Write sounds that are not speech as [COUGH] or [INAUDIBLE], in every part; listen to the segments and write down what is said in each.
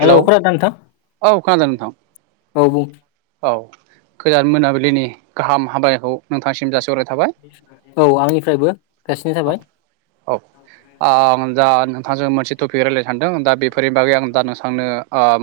Hello खोनादोंना नोंथां? औ खोनादों नोंथां। औ बुं औ गोदान मोनाबिलिनि गाहाम हामग्लायनायखौ नोंथांसिम जासिग औ आंनिफ्रायबो जासिनाय औ थाबाय। औ। आं दा नोंथांजों मोनसे टपिक रायज्लायनो सानदों दा बेफोरनि बागै आं दा नोंथांनो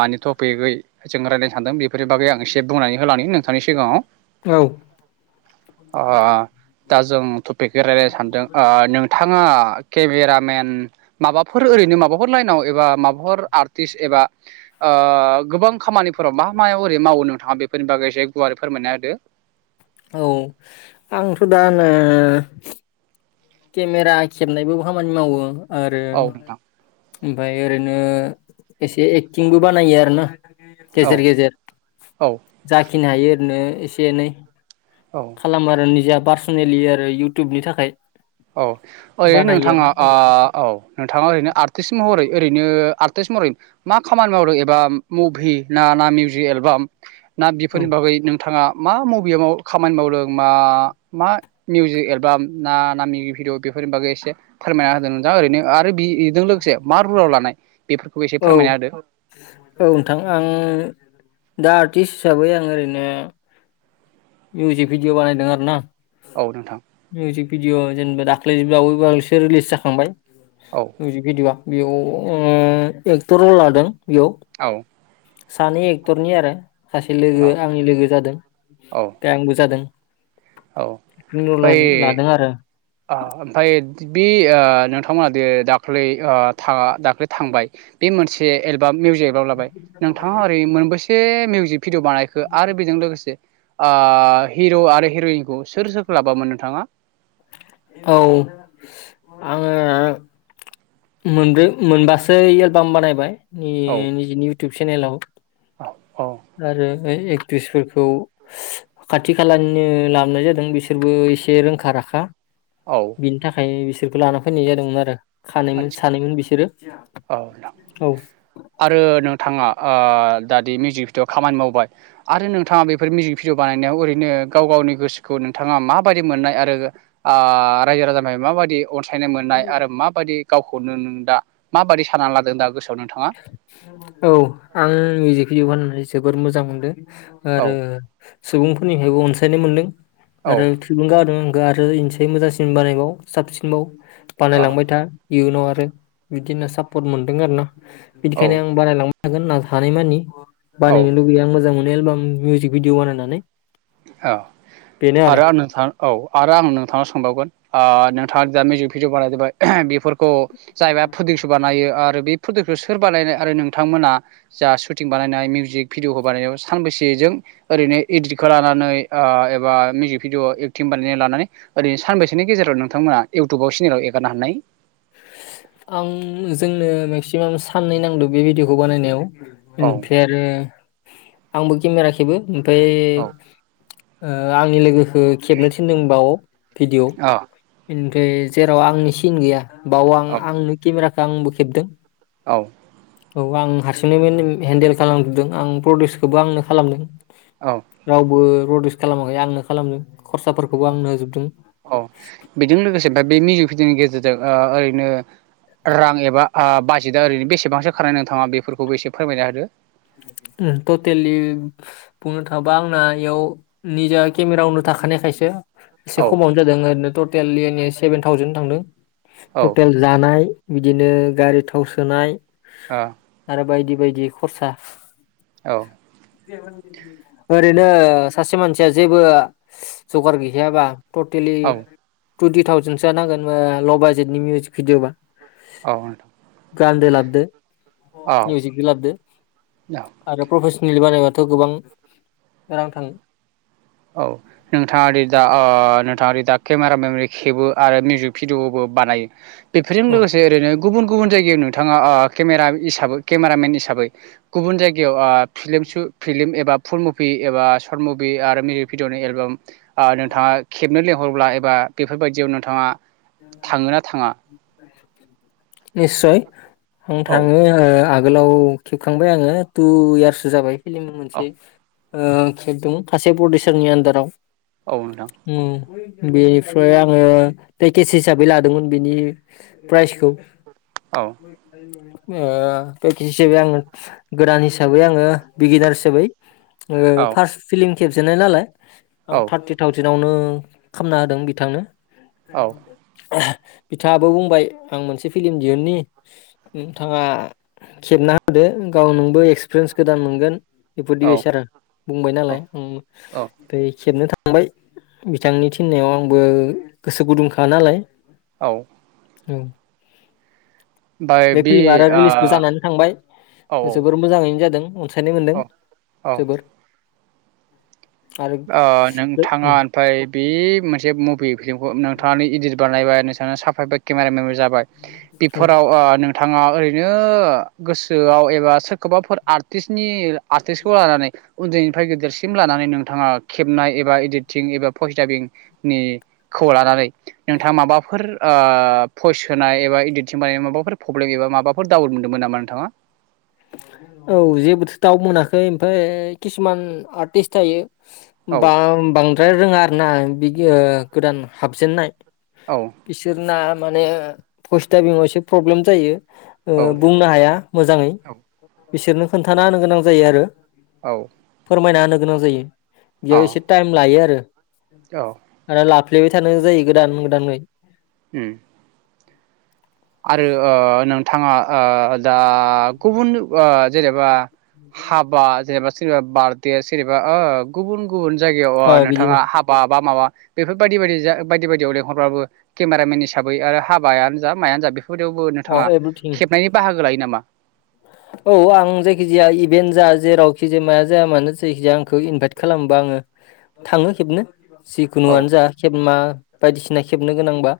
मानि थ' पिगै जों रायलायनो सानदों बेफोर बाग जे बुंनानै होलांनि नोंथांनि सिगाङाव औ ओ दा जों टपिकखौ रायलायनो सानदों ओ नोंथाङा केमेरामेन माबाफोर ओरैनो माबाफोर लाइनाव एबा माबाफोर आर्टिस्ट एबा ओ गोबां खामानिफोराव मा मायाव ओरै मावो नों आ बेफोरनि बागै एसे गुवारै फोरमायना होदो। औ आंथ' दा नो केमेरा खेबनायबो खामानि मावो आरो औ नोंथां ओमफ्राय ओरैनो एसे एक्टिंबो बानायो आरोना। गेजेर औ गेजेर औ जाखिनि हायो ओरैनो एसे एनै औ खालामो आरो निजा पार्सनेलि आरो इउटुबनि थाखाय। औ ओरै बानायो नोंथाङा आं ओ औ नोंथाङा ओरैनो आर्टिस्ट महरै ओरैनो आर टिस महरै मा खामानि मावदों एबा मुभि ना ना मिउजिक एलबाम ना औ बेफोरनि बागै नोंथाङा मा मबेयाव खामानि मावदों मा मा मिउजिक एलबाम ना ना [UNINTELLIGIBLE] भिडिअ बेफोरनि बागै एसे फोरमायना होदों नोंथां ओरैनो आरो बेजों लोगोसे मा रलाव लानाय बेफोरखौबो एसे फोरमायना होदो। थां आं दा आर्टिस्ट हिसाबै आं ओरैनो मिउजिक भिडिअ' बानायदों आरो ना। औ नोंथां। मिउजिक भिडिअ' जेनेबा दाख्लै बावै-बावैसो रिलिस जाखांबाय औ मिउजिक भिडिअ'आ। बेयाव उम एक्टर लादों बेयाव औ सानै एक्टरनि आरो सासे औ लोगो आंनि लोगो जादों औ ओमफ्राय आंबो जादों औ एक्टिं रल लादों आरो [UNINTELLIGIBLE] आ ओमफाय बे आ नोंथांमोना दे दाख्लै आ था दाख्लै थांबाय बे मोनसे एलबाम मिउजिक एलबाम लाबाय नोंथांङा ओरै मोनबेसे मिउजिक भिडिअ बानायखो आरो बेजों लोगोसे? आ हिर' आरो हिर'इनखौ सोर सोरखौ लाबोआमोन नोंथांङा? औ आंङो मोनब्रै मोनबासो एलबाम बानायबाय औ निजिनि इउटुब चेनेलाव औ। औ आरो ओ एक्ट्रिसफोरखौ खाथि खालानिनो लाबोनाय जादों बिसोरबो एसे रोंखा राखा। औ बिनि थाखायनो बिसोरखौ लाना फैनाय जादोंमोन आरो। खानैमोन आदसा सानैमोन बिसोरो औ। नोंथांङा ओ दाादि मिउजिक भिडिअ खामानि मावबाय आरो नोंथांङा बेफोर मिउजिक भिडिअ बानायनायाव ओरैनो। गाव गावनि गोसोखौ नोंथांङा माबायदि मोननाय आरो आ रायजो राजानिफ्राय माबायदि अनसायनाय मोननाय आरो माबायदि गावखौनो नों दा माबाददि सानना लादों दा गोसोआव? नोंथाङा औ आं मिउजिक भिडिअ बानायनानै जोबद मोजां मोनदों। औ आरो सुबुंफोरनिफ्रायबो अनसायनाय मोनदों औ आरो थुलुंगाहोदों आरो इनोसै मोजांसिन बानायबाव साबसिनबाव औ बानायलांबाय था इयुनाव आरो बिदिनो सापर्ट मोनदों आरो ना औ बिदिखायनो आं बानायलांबाय हागोन हानाय मानि औ बानायनो लुगैयो आं मोजां मोनो एलबाम मिउजिक भिडिअ बानायनानै औ आरो आं नोंथां औ आरो आं नोंथांनाव सोंबावगोन आ नोंथांङादि दा मिउजिक भिडिअ बानायदोंबाय बेफोरखौ जायबाय प्रदिक्स बानायो आरो। बे फ्रदिउसखौ सोर बानायनाय आरो नोंथांमोना जा सुटिं बानायनाय मिउजिक भिडिअखौ बानायनायाव सानबैसे जों जों ओरैनो इद्रिगजों खौ लानानै एबा मिउजिक भिडिय' एक्टिं बानायनानै लानानै ओरैनो सानबैसोनि गेजेराव नोंथांमोना इउटुबाव सिनेलाव एगारनो हानाय आं जोंनो मेक्सिमाम साननै नांदों बे भिडिअखौ बानायनायाव औ ओमफ्राय आरो आंबो केमेराखेबो ओमफाय औ ओ आंनि लोगोखौ खेबनो थिनदों बाव भिडिअ' अ ओमफ्राय जेराव आंनि सिन गैया बाव आं औ आंनो केमेराखौ आंबो खेबदों औ। औ आं हारसिंङै हेन्देल खालामथदों आं प्रडिउसखौबो आंनो खालामदों औ रावबो रडिस खालामाखै आंनो खालामदों खरसाफोरखौबो आंनो होजोबदों औ बेजों लोगोसे बे बे मिउजिक भिडिअनि गेजेरजों ओ ओरैनो रां एबा आ बाजेटआ ओरैनो बेसेबांसो खारनाय नोंथांङा बेफोरखौबो एसे फोरमायना होदो। उम टटेलि बुंनो थांङोबा आंना इयाव निजा केमेरावनो थाखाय खानाय खायसो। एसे औ खमावनो जादों ओरैनो टटेलै सेभेन थावजेन थांदों औ टटेल जानाय बिदिनो गारि थाव सोनाय आरो बायदि बायदि खरसा औ। ओरैनो सासे मानसिया जेबो जगार गैखायाबा। टटेलि औ टुइन्टि थावजेनसोआ नांगोन ओ ल' बाजेटनि मिउजिक भिडिअबा औ गान्दो लाबदो औ मिउजिकदो लाबदो।। औ आरो प्रफेसनेलि बानायबाथ' गोबां रां थांङो औ नोंथांङादि दा ओ नोंथांङादि दा केमेरा मेम'रि खेबो आरो मिउजिक भिडिअबो बानायो बेफोरजों औ लोगोसे ओरैनो गुबुन गुबुन जायगायाव नोंथांङा ओ केमेरा हिसाबै केमेरामेन हिसाबै गुबुन जायगायाव आ फिलिम सो फिलिम एबा फुलमुभि एबा सवर्त आरो माउजिक भिडिअ'नि एलबाम ओ नोंथाङा खेबनो लेंहरब्ला एबा बेफोरबायदियाव नोंथाङा थाङो ना थाङा [INAUDIBLE] निस्सय आं औ थाङो आगोलाव खेबखांबाय आङो टु इयार्ससो जाबाय। फिलिम औ मोनसे ओ आं खेबदोंमोन सासे प्रडिउसारनि आन्दाराव औ नोंथां उम बेनिफ्राय आङो पेकेज हिसाबै लादोंमोन बेनि प्राइसखौ औ ओ पेकेज हिसाबै आङो गोदान हिसाबै आङो बिगिनार हिसाबै। औ ओ फार्स्ट फिलिम खेबजेननाय नालाय आं औ थारटि थावजेन नावनो खालामना होदों बिथांनो। बिथाङाबो बुंबाय आं मोनसे फिलम दिहुननि नोंथाङा खेबना होदो। गाव नोंबो एक्सपिरिेन्स गोदान मोनगोन। बे औ प्रदिसारा बुंबाय नालाय उम औ बे खेबनो थां थांबाय बिथांनि थिननायाव आंबो गोसो गुदुंखा नालाय औ उम बे ओ औ फिल्मा आरो रिलिसबो जानानै थांबाय। जोबोर मोजाङैनो जादों अनसायनाय औ मोनदों औ जोबोर आरो ओ नोंथाङा उम ओमफ्राय बे मोनसे मुभि फिल्मखौ नोंथाङानो इदित बानायबाय नोंथाङानो साफायबाय केमेरा मेन जाबाय औ बेफोराव ओ नोंथाङा ओरैनो गोसोआव एबा सोर खौबाफोर आरटिसनि आर्टिस्टखौ लानानै उन्दैनिफ्राय गिदेरसिम लानानै नों थाङा खेबनाय एबा इडिटिं एबा पस्टारिंनि खौ लानानै नोंथाङा माबाफोर ओ भइस होनाय एबा इडिटिं बानायनाय माबाफोर प्रब्लेम एबा माबाफोर डाउट मोनदोंमोन नामा नोंथाङा? औ जेबोथ' दाउड मोनाखै ओमफ्राय किसुमान आर्टिस्ट थायो औ बा बांद्राय रोङा आरो ना बि गोदान हाबजेननाय औ बिसोरना माने फस्थाव बिमाव एसे प्रब्लेम जायो। ओ औ नोंथां बुंनो हाया मोजाङै औ बिसोरनो खोन्थाना होनो गोनां जायो आरो औ फोरमायना होनो गोनां जायो। औ बेयाव एसे टाइम लायो आरो औ आरो लाफ फफ्लेबाय थानो जायो गोदान गोदानै उम आरो ओ नोंथाङा ओ दा गुबुन ओ जेनेबा हाबा जेनेबा सोरनिबा बारडे सोरनिबा ओ गुबुन गुबुन जायगायाव ओ अ बिदिनो नोंथाङा हाबा बा माबा बेफोर बायदि बायदि जा बायदि बायदियाव लेंहरबाबो केमेरामेन हिसाबै आरो हाबायानो जा मायानो जा बेफोर यावबो अ नोंथाङा एभ्रिथिं खेबनायनि बाहागो लायो नामा? औ आं जायखिजाया इभेन्ट जा जेरावखि जाया मानो जायखिजाया आंखौ इनभाइट खालामबा आङो थाङो खेबनो औ जिखुनुआनो जा खेब मा बायदिसिना खेबनो गोनांबा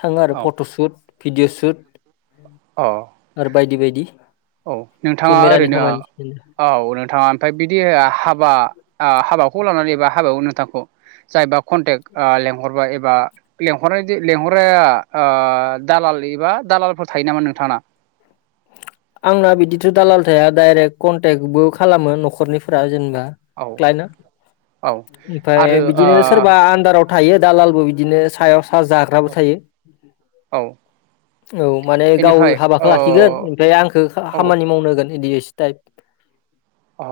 थाङो आरो औ फट'सुट भिडिअ' सुट औ आरो बायदि बायदि। औ नोंथाङा केमेरानि ओरैनो खामानि औ नोंथाङा ओमफ्राय बिदि हाबा ओ हाबाखौ लानानै एबा हाबायावनो नोंथांखौ जायबा कन्टेक ओ लेंहरबाय एबा लेंहरनाय लेंहरा ओ दालाल एबा दालालफोर थायो नामा नोंथाङा? [INAUDIBLE] आंना बिदिथ' दालाल थाया डाइरेक्ट कनटेक्टबो खालामो न'खरनिफोरा जेनेबा औ औ ओमफ्राय आरो ओ बिदिनो सोरबा आनदाराव थायो दालालबो बिदिनो सायाव जाग्राबो थायो औ औ माने गाव बेनिफ्राय औ हाबाखौ ला खिगोन ओमफ्राय आंखौ औ खामानि मावनो होगोन बिदि एसे टाइप औ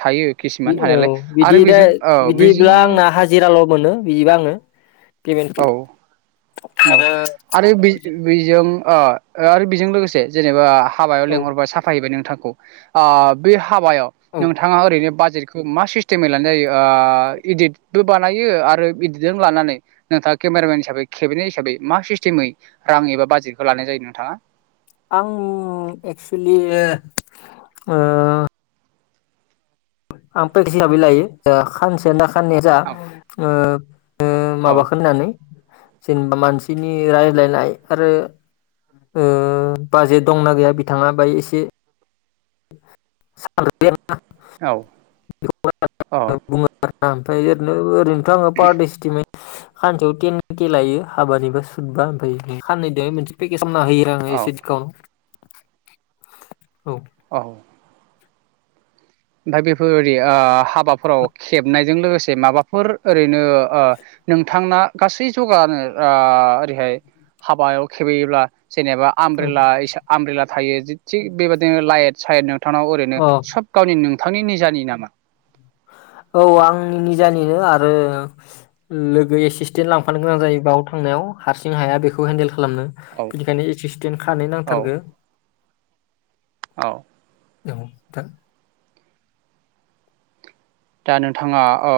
थायो किसुमान औ थानायालाय बिदि आरो दा बेजों अ बिदिब्ला बेजिं आंना हाजिराल' मोनो बिदिबा आङो औ पेमेन्टखौ औ आरो आरो बे बेजों अ आरो बेजों लोगोसे जेनेबा हाबायाव औ लेंहरबाय साफायैबाय नोंथांखौ अ बे हा हाबायाव औ नोंथाङा ओरैनो बाज इखौ मा सिस्टेमै लानाय जायो इदितबो बानायो आरो इदिटजों लानानै नोंथाङा केमेरामेन हिसाबै खेबैनाय हिसाबै मा सिस्टेमै रां एबा बाजेटखौ लानाय जायो नोंथाङा आं एक्सुलियो ओ आं प्रेक्टिस हिसाबै लायो जा खानसे खानै जा औ ओ औ माबाखौ होननानै जेनेबा मानसिनि रायज्लायनाय आरो ओ बाजेट दंना गैया बिथाङा बाय एसे [UNINTELLIGIBLE] औ आं औ बुङो ओमफ्राय ओरैनो ओरैथ आङो पारदे सिसतेमै खान्सेयाव टेनके लायो हाबानिफ्राय सुदबा ओमफ्राय खाननै दे मोनसे पेकेज खालामना होयो आङो औ एसेखम औ औ ओमफाय बेफोर ओरै आ हाबाफोराव खेबनायजों लोगोसे से माबाफोर ओरैनो ओ नोंथांना गासै जगानो आ ओरैहाय हाबायाव खेबोयोब्ला जेनेबा आमब्रेला आमब्रेला थायो थिग बेबायदिनो लायट सायत थानाव ओरैनो औ अ सब गावनि नोंथांनि निजानि नामा? औ आंनि निजानिनो आरो लोगो एसिसटेन्ट लांफानो गोनां जायो बाव थांनायाव हारसिं हाया बेखौ हेन्देल खालामनो औ बेनिखायनो एक्सिसडेन्ट खानै औ नांथारगो औ औ दा दा नोंथाङा अ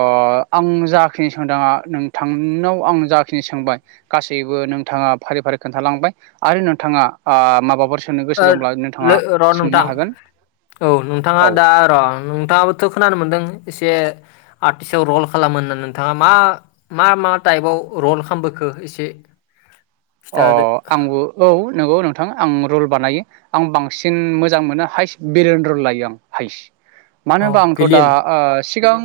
आं जाखिनि सोंदाङा नोंथांनाव आं जाखिनि सोंबाय गासैबो नोंथाङा फारि फारि खोन्थालांबाय आरो नोंथाङा आ माबाफोर होननो गोसो ओ दंब्ला नोंथाङा र' सोंनो नोंथां हागोन औ नोंथाङा औ दा र' नोंथाङाबोथ' खोनानो मोनदों एसे आर्टस्टआव रल खालामो होननानै नोंथाङा मा मा मा टाइपआव रल खालामबोखो खो एसे अ खिथादो आंबो औ नंगौ नोंथां आं रल बानायो आं बांसिन मोजां मोनो हाइस बिरेन रल लायो आं हाइस मानो अ होनबा आंथ' दा भिलियन ओ सिगांं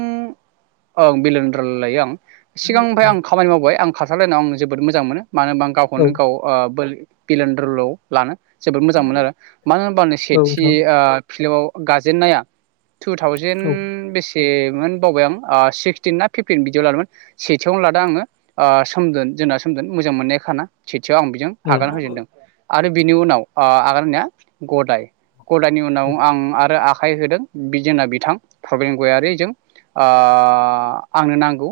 ओं बिलेन रल लायो आं सिगांनिफ्राय औ आं खामानि मावबाय आं खारसारलायनायाव आं जोबोद मोजां मोनो मानो होनबा आं औ गावखौनो गाव ओ बोल बिलेन रलाव लानो जोबोद मोजां मोनो आरो मानो होनबा आं सेथि नोंथां आ फिल्माव गाजेनन्नाया टु थावजेेन औ बेसे से मोन बावबाय आं सिक्सटिन ना फिफटिन बिदियाव लादोंमोन सेथियावनो लादों आङो सोमदोन जोंना सोमदोन मोजां मोननाया खाना खाथियाव आं बेजों औ आगान होजेनदों आरो बिनि उनाव अ आगान होनाया गदाय गदानि उनाव आं आरो आखाइ होदों बिजोंना बिथां प्रबिन गयारिजों आ आंनो नांगौ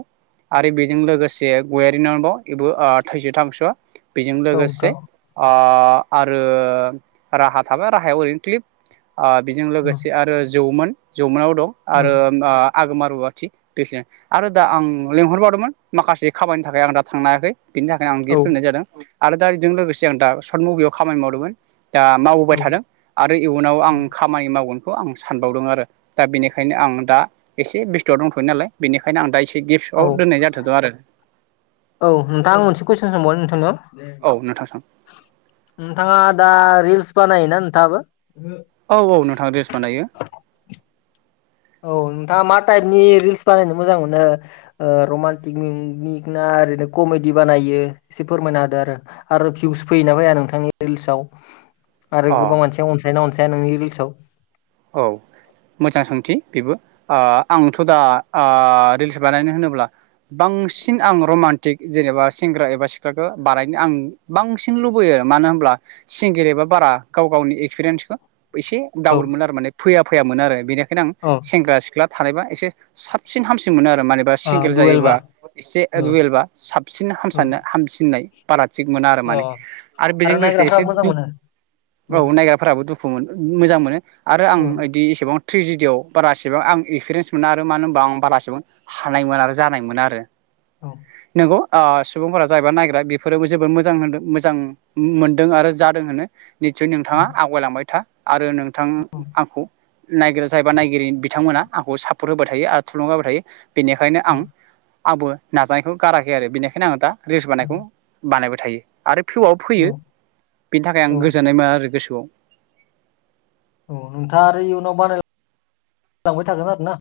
आरो बेजों लोगोसे गयारि नबाव बेबो आ थैस थांस' बेजों औ लोगोसे नोंथां आ आ आरो राहा थाबाय राहाया ओरैनो क्लिप आ बेजों औ लोगोसे आरो जौमोन जौमोनाव दं आरो औ आ आगोमा रुवाथि बेख आरो दा आं लिंहरबावदोंमोन माखासे खामानिानि थाखाय आं दा थांनो हायाखै बिनि थाखायनो नाय जादों आरो दा बेजों लोगोसे आं दा सशर्ट मुभियाव खामानि मावदोंमोन दा मावबोबाय थादों आरो इयुनाव आं खामानि मावगोन खौ आं सानबावदों आरो दा बेनिखायनो आं दा एसे बेस्थुआव दंथ'ययो नालाय बेनिखायनो आं दा एसे औ गिफ्टआव दोननाय जाथ'दों आरो औ नोंथां आं मोनसे कुइसन सोंबावनि नोंथांनियाव औ नोंथां नोंथाङा दा रिल्स बानायोना नोंथाङाबो औ औ नोंथां रिल्स बानायो औ नोंथाङा मा टाइपनि रिल्स बानायनो मोजां ओ मोनो रमान्टिक मिनिक ना ओरैनो कमेडि बानायो एसे फोरमायना होादों आरो आरो भिउस फैयोना फैया नोंथांनि रिल्सआव आरो अ गोबां मानसिया अनसायनाा अनसाया नोंनि रिल्सआव औ मोजां सोंथि बेबो ओ आंथ' दा ओ रिल्स ओ बानायनो होनोब्ला बांसिन आं रमान्टिक जेनेबा सेंग्रा एबा सिख्लाखौ बानायनो आं बांसिन लुबैयो मानो होमब्ला सिंगेरो बारा गाव गावनि एक्सपिरियेन्सखो। एसे औ दावर मोनमोन आरो माने फैया फैयामोन आरो बेनिखायनो आं औ सेंग्रा सिख्ला थानायबा एसे साबसिन हामसिन मोनो आरो। मानेबा ओ सिंगेल जायोबा दुवेलबा एसे औ दुयेलबा साबसिन [UNINTELLIGIBLE] औ हामसिननाय बारा। थिग मोना आरो अ माने आरो बेजों लोगोसे नायग्राफोरा एसे मोजां दुख मोनो औ नायग्राफोराबो दुख दुखु मोन मोजां मोनो आरो आं औ इदि एसेबां ट्रजिडियाव बारासेबां आं एक्सपिरियेन्स मोना आरो मानो होनबा आं बारासेबां हानायमोन आरो जानाय मोना आरो। औ नंगौ। ओ सुबुंफोरा जायबा नायग्रा बेफोरोबो जोबोद मोजां होनदों मोजां मोन्दों आरो जादों होनो। निस्सय नोंथाङा आवगायलांबाय था आरो नोंथां नाय जायबा नायगिरि बिथांमोना आंखौ सापर्ट होबाय थायो आरो थुलुंगा होबाय थायो। बेनिखायनो औ आं आंबो नाजानायखौ गाराखै आरो बेनिखायनो आं दा रिल्स बानायखौ बानायबाय थायो आरो फिउआव औ फैयो बेनि थाखाय आं औ गोजोननाय मा आरो गोसोआव दं। औ नोंथाङा आरो इयुनाव बारायलांबाय थागोन आरो ना?